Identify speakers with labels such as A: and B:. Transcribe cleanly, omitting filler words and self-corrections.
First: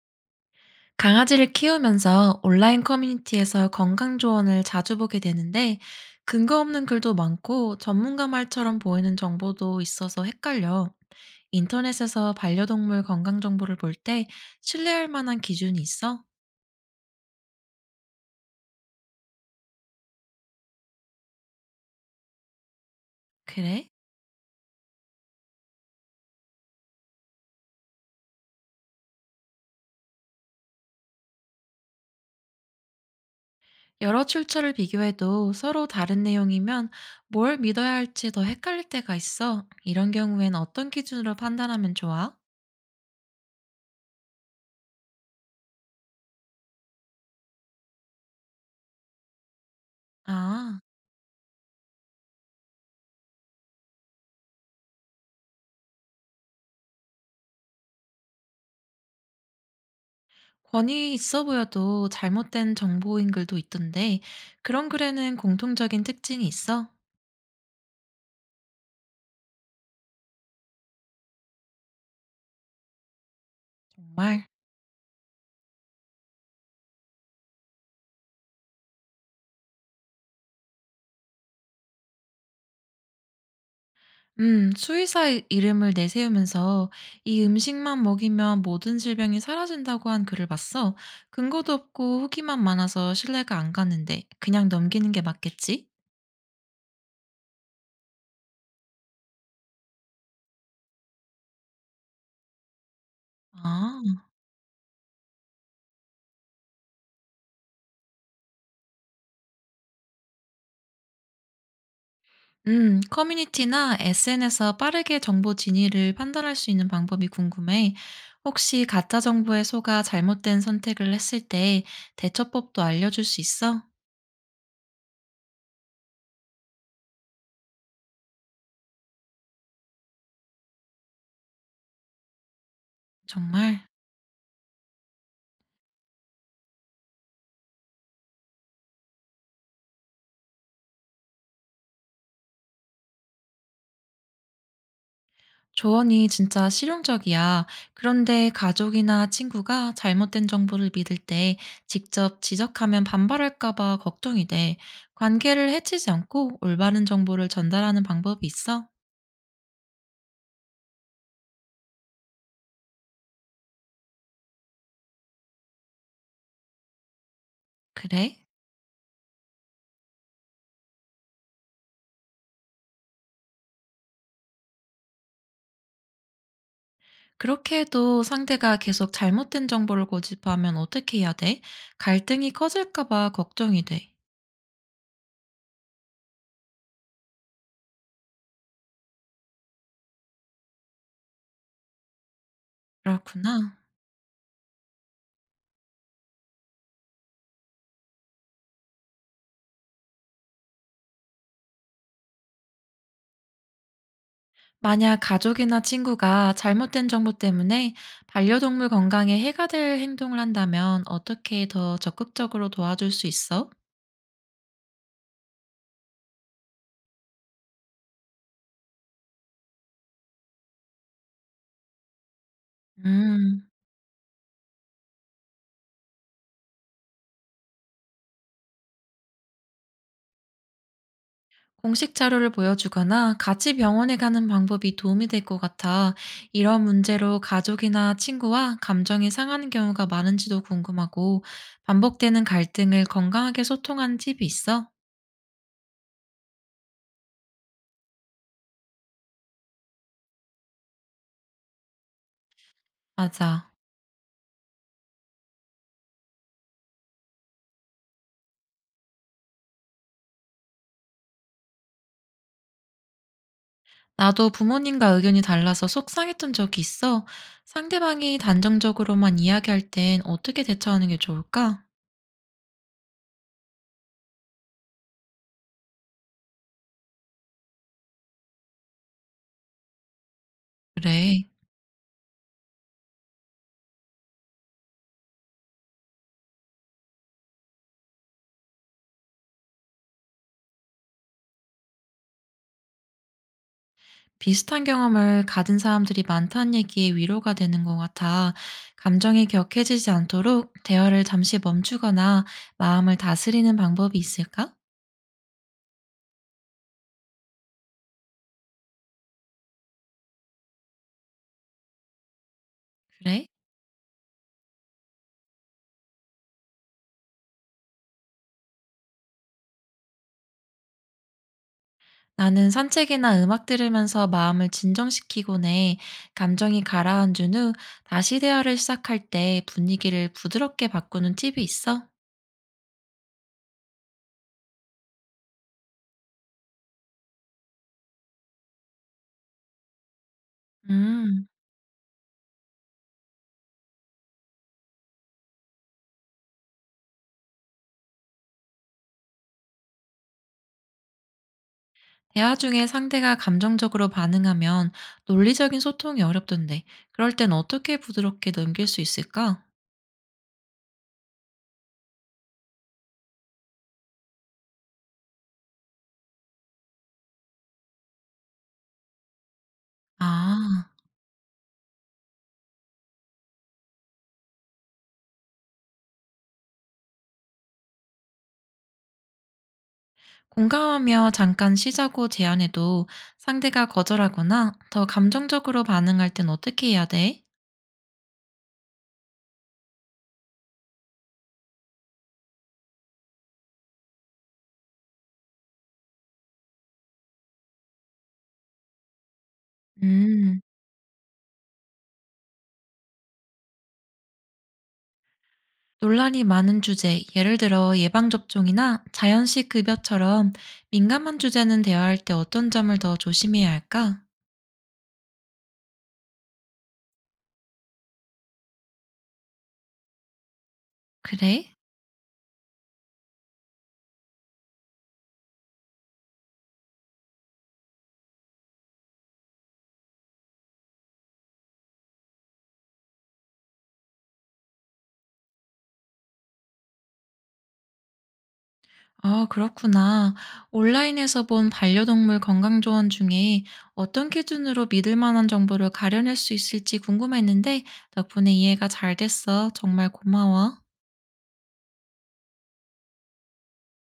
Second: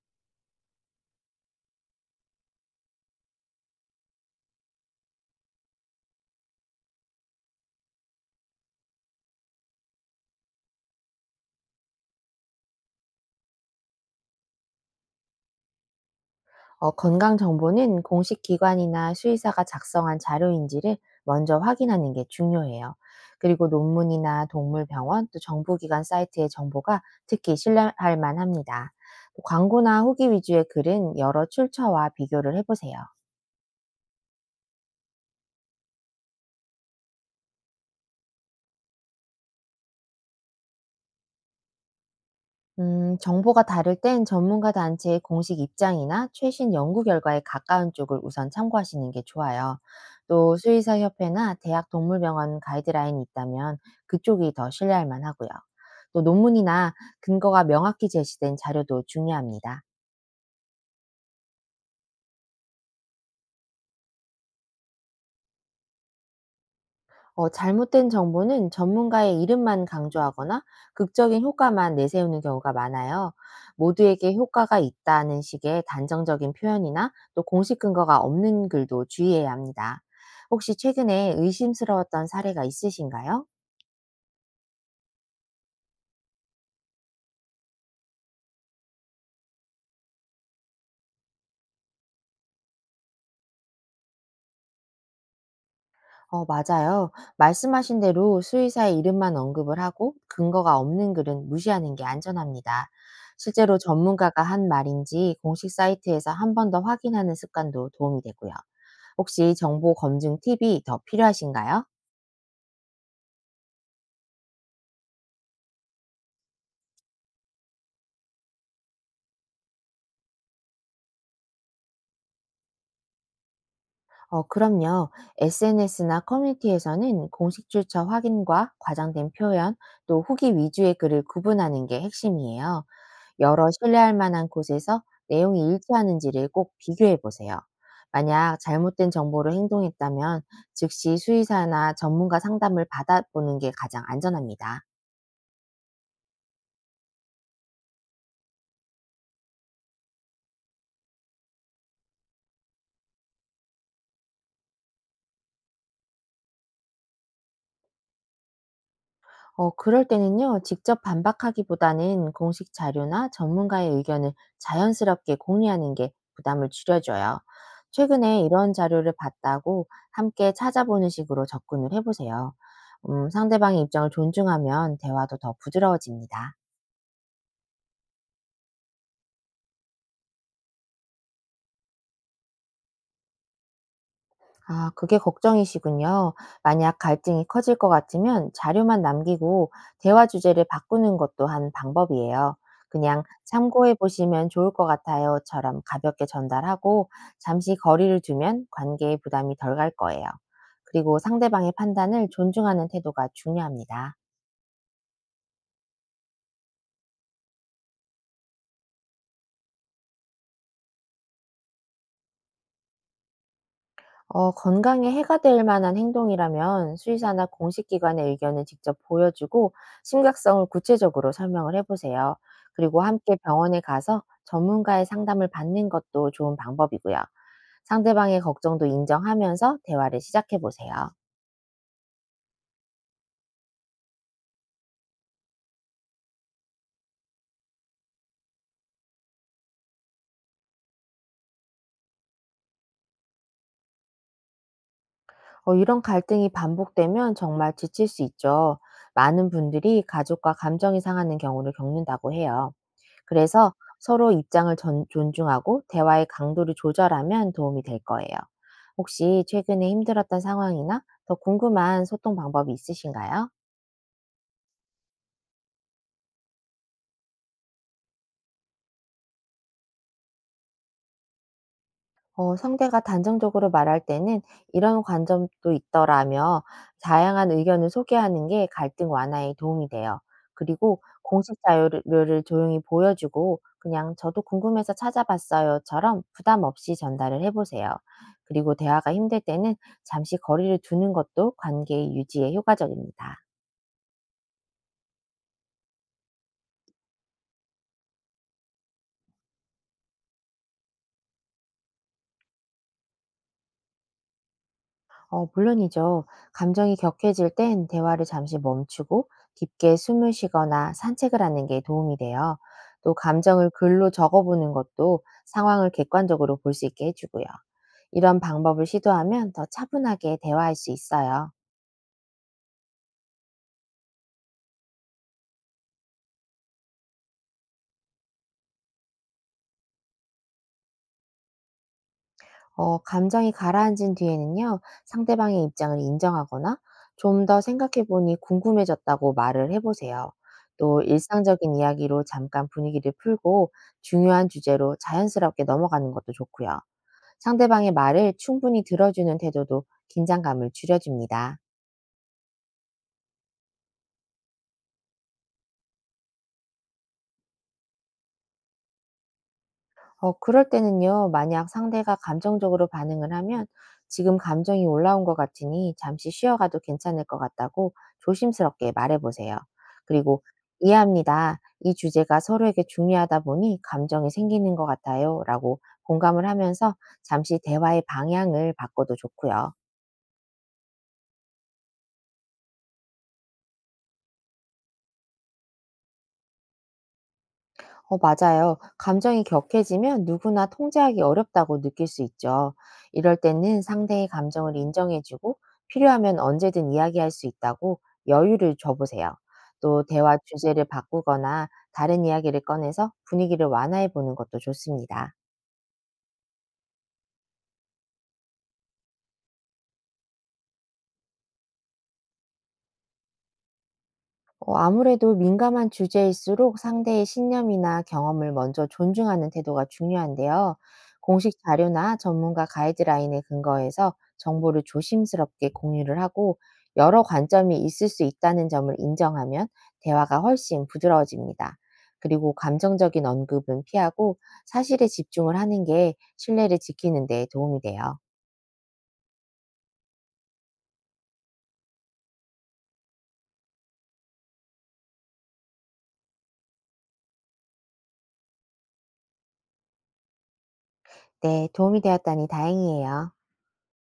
A: 강아지를 키우면서 온라인 커뮤니티에서 건강 조언을 자주 보게 되는데 근거 없는 글도 많고 전문가 말처럼 보이는 정보도 있어서 헷갈려. 인터넷에서 반려동물 건강 정보를 볼 때 신뢰할 만한 기준이 있어?
B: 건강정보는 공식 기관이나 수의사가 작성한 자료인지를 먼저 확인하는 게 중요해요. 그리고
A: 그래?
B: 논문이나 동물병원 또 정부기관 사이트의 정보가 특히 신뢰할 만합니다. 광고나 후기 위주의 글은 여러 출처와 비교를 해보세요.
A: 여러 출처를 비교해도 서로 다른 내용이면 뭘 믿어야 할지 더 헷갈릴 때가 있어. 이런 경우엔 어떤 기준으로 판단하면 좋아?
B: 정보가 다를 땐 전문가 단체의 공식 입장이나 최신 연구 결과에 가까운 쪽을 우선 참고하시는 게 좋아요. 또
A: 아.
B: 수의사협회나 대학 동물병원 가이드라인이 있다면 그쪽이 더 신뢰할 만하고요. 또 논문이나 근거가 명확히 제시된 자료도 중요합니다.
A: 권위 있어 보여도 잘못된 정보인 글도 있던데 그런 글에는 공통적인 특징이 있어?
B: 잘못된 정보는 전문가의 이름만 강조하거나 극적인 효과만 내세우는 경우가 많아요. 모두에게
A: 정말?
B: 효과가 있다는 식의 단정적인 표현이나 또 공식 근거가 없는 글도 주의해야 합니다. 혹시 최근에 의심스러웠던 사례가 있으신가요?
A: 수의사 이름을 내세우면서 이 음식만 먹이면 모든 질병이 사라진다고 한 글을 봤어. 근거도 없고 후기만 많아서 신뢰가 안 가는데 그냥 넘기는 게 맞겠지?
B: 어, 맞아요. 말씀하신 대로 수의사의 이름만 언급을 하고 근거가 없는 글은 무시하는 게 안전합니다. 실제로
A: 아.
B: 전문가가 한 말인지 공식 사이트에서 한 번 더 확인하는 습관도 도움이 되고요. 혹시 정보 검증 팁이 더 필요하신가요?
A: 커뮤니티나 SNS에서 빠르게 정보 진위를 판단할 수 있는 방법이 궁금해. 혹시 가짜 정보에 속아 잘못된 선택을 했을 때 대처법도 알려줄 수 있어?
B: 어, 그럼요. SNS나 커뮤니티에서는 공식 출처 확인과 과장된 표현, 또 후기 위주의 글을 구분하는 게 핵심이에요. 여러
A: 정말?
B: 신뢰할 만한 곳에서 내용이 일치하는지를 꼭 비교해 보세요. 만약 잘못된 정보로 행동했다면 즉시 수의사나 전문가 상담을 받아보는 게 가장 안전합니다.
A: 조언이 진짜 실용적이야. 그런데 가족이나 친구가 잘못된 정보를 믿을 때 직접 지적하면 반발할까봐 걱정이 돼. 관계를 해치지 않고 올바른 정보를 전달하는 방법이 있어?
B: 그럴 때는요, 직접 반박하기보다는 공식 자료나 전문가의 의견을 자연스럽게 공유하는 게 부담을 줄여줘요.
A: 그래?
B: 최근에 이런 자료를 봤다고 함께 찾아보는 식으로 접근을 해보세요. 상대방의 입장을 존중하면 대화도 더 부드러워집니다.
A: 그렇게 해도 상대가 계속 잘못된 정보를 고집하면 어떻게 해야 돼? 갈등이 커질까 봐 걱정이 돼.
B: 아, 그게 걱정이시군요. 만약 갈등이 커질 것 같으면 자료만 남기고 대화 주제를 바꾸는 것도 한 방법이에요. 그냥
A: 그렇구나.
B: 참고해 보시면 좋을 것 같아요처럼 가볍게 전달하고 잠시 거리를 두면 관계의 부담이 덜 갈 거예요. 그리고 상대방의 판단을 존중하는 태도가 중요합니다.
A: 만약 가족이나 친구가 잘못된 정보 때문에 반려동물 건강에 해가 될 행동을 한다면 어떻게 더 적극적으로 도와줄 수 있어?
B: 건강에 해가 될 만한 행동이라면 수의사나 공식 기관의 의견을 직접 보여주고 심각성을 구체적으로 설명을 해보세요. 그리고 함께
A: 음.
B: 병원에 가서 전문가의 상담을 받는 것도 좋은 방법이고요. 상대방의 걱정도 인정하면서 대화를 시작해보세요.
A: 공식 자료를 보여주거나 같이 병원에 가는 방법이 도움이 될 것 같아. 이런 문제로 가족이나 친구와 감정이 상하는 경우가 많은지도 궁금하고, 반복되는 갈등을 건강하게 소통하는 팁이 있어?
B: 이런 갈등이 반복되면 정말 지칠 수 있죠. 많은 분들이 가족과 감정이 상하는 경우를 겪는다고 해요.
A: 맞아.
B: 그래서 서로 입장을 전 존중하고 대화의 강도를 조절하면 도움이 될 거예요. 혹시 최근에 힘들었던 상황이나 더 궁금한 소통 방법이 있으신가요?
A: 나도 부모님과 의견이 달라서 속상했던 적이 있어. 상대방이 단정적으로만 이야기할 땐 어떻게 대처하는 게 좋을까?
B: 상대가 단정적으로 말할 때는 "이런 관점도 있더라."며 다양한 의견을 소개하는 게 갈등 완화에 도움이 돼요. 그리고
A: 그래.
B: 공식 자료를 를 조용히 보여주고 그냥 "저도 궁금해서 찾아봤어요."처럼 부담 없이 전달을 해 보세요. 그리고 대화가 힘들 때는 잠시 거리를 두는 것도 관계의 유지에 효과적입니다.
A: 비슷한 경험을 가진 사람들이 많다는 얘기에 위로가 되는 것 같아. 감정이 격해지지 않도록 대화를 잠시 멈추거나 마음을 다스리는 방법이 있을까?
B: 물론이죠. 감정이 격해질 땐 대화를 잠시 멈추고 깊게 숨을 쉬거나 산책을 하는 게 도움이 돼요. 또
A: 그래?
B: 감정을 글로 적어보는 것도 상황을 객관적으로 볼 수 있게 해주고요. 이런 방법을 시도하면 더 차분하게 대화할 수 있어요.
A: 나는 산책이나 음악 들으면서 마음을 진정시키곤 해. 감정이 가라앉은 후 다시 대화를 시작할 때 분위기를 부드럽게 바꾸는 팁이 있어?
B: 감정이 가라앉은 뒤에는요, 상대방의 입장을 인정하거나 좀 더 생각해보니 궁금해졌다고 말을 해보세요. 또
A: 음,
B: 일상적인 이야기로 잠깐 분위기를 풀고 중요한 주제로 자연스럽게 넘어가는 것도 좋고요. 상대방의 말을 충분히 들어주는 태도도 긴장감을 줄여줍니다.
A: 대화 중에 상대가 감정적으로 반응하면 논리적인 소통이 어렵던데 그럴 땐 어떻게 부드럽게 넘길 수 있을까?
B: 그럴 때는요. 만약 상대가 감정적으로 반응을 하면 "지금 감정이 올라온 것 같으니 잠시 쉬어가도 괜찮을 것 같다."고 조심스럽게 말해 보세요. 그리고
A: 아,
B: "이해합니다. 이 주제가 서로에게 중요하다 보니 감정이 생기는 것 같아요."라고 공감을 하면서 잠시 대화의 방향을 바꿔도 좋고요.
A: 공감하며 잠깐 쉬자고 제안해도 상대가 거절하거나 더 감정적으로 반응할 땐 어떻게 해야 돼?
B: 어, 맞아요. 감정이 격해지면 누구나 통제하기 어렵다고 느낄 수 있죠. 이럴 때는 상대의 감정을 인정해주고 필요하면 언제든 이야기할 수 있다고 여유를 줘보세요. 또 대화
A: 음,
B: 주제를 바꾸거나 다른 이야기를 꺼내서 분위기를 완화해 보는 것도 좋습니다.
A: 논란이 많은 주제, 예를 들어 예방접종이나 자연식 급여처럼 민감한 주제는 대화할 때 어떤 점을 더 조심해야 할까?
B: 아무래도 민감한 주제일수록 상대의 신념이나 경험을 먼저 존중하는 태도가 중요한데요. 공식
A: 그래?
B: 자료나 전문가 가이드라인에 근거해서 정보를 조심스럽게 공유를 하고 여러 관점이 있을 수 있다는 점을 인정하면 대화가 훨씬 부드러워집니다. 그리고 감정적인 언급은 피하고 사실에 집중을 하는 게 신뢰를 지키는 데 도움이 돼요.
A: 아, 그렇구나. 온라인에서 본 반려동물 건강 조언 중에 어떤 기준으로 믿을 만한 정보를 가려낼 수 있을지 궁금했는데 덕분에 이해가 잘 됐어. 정말 고마워.
B: 네, 도움이 되었다니 다행이에요.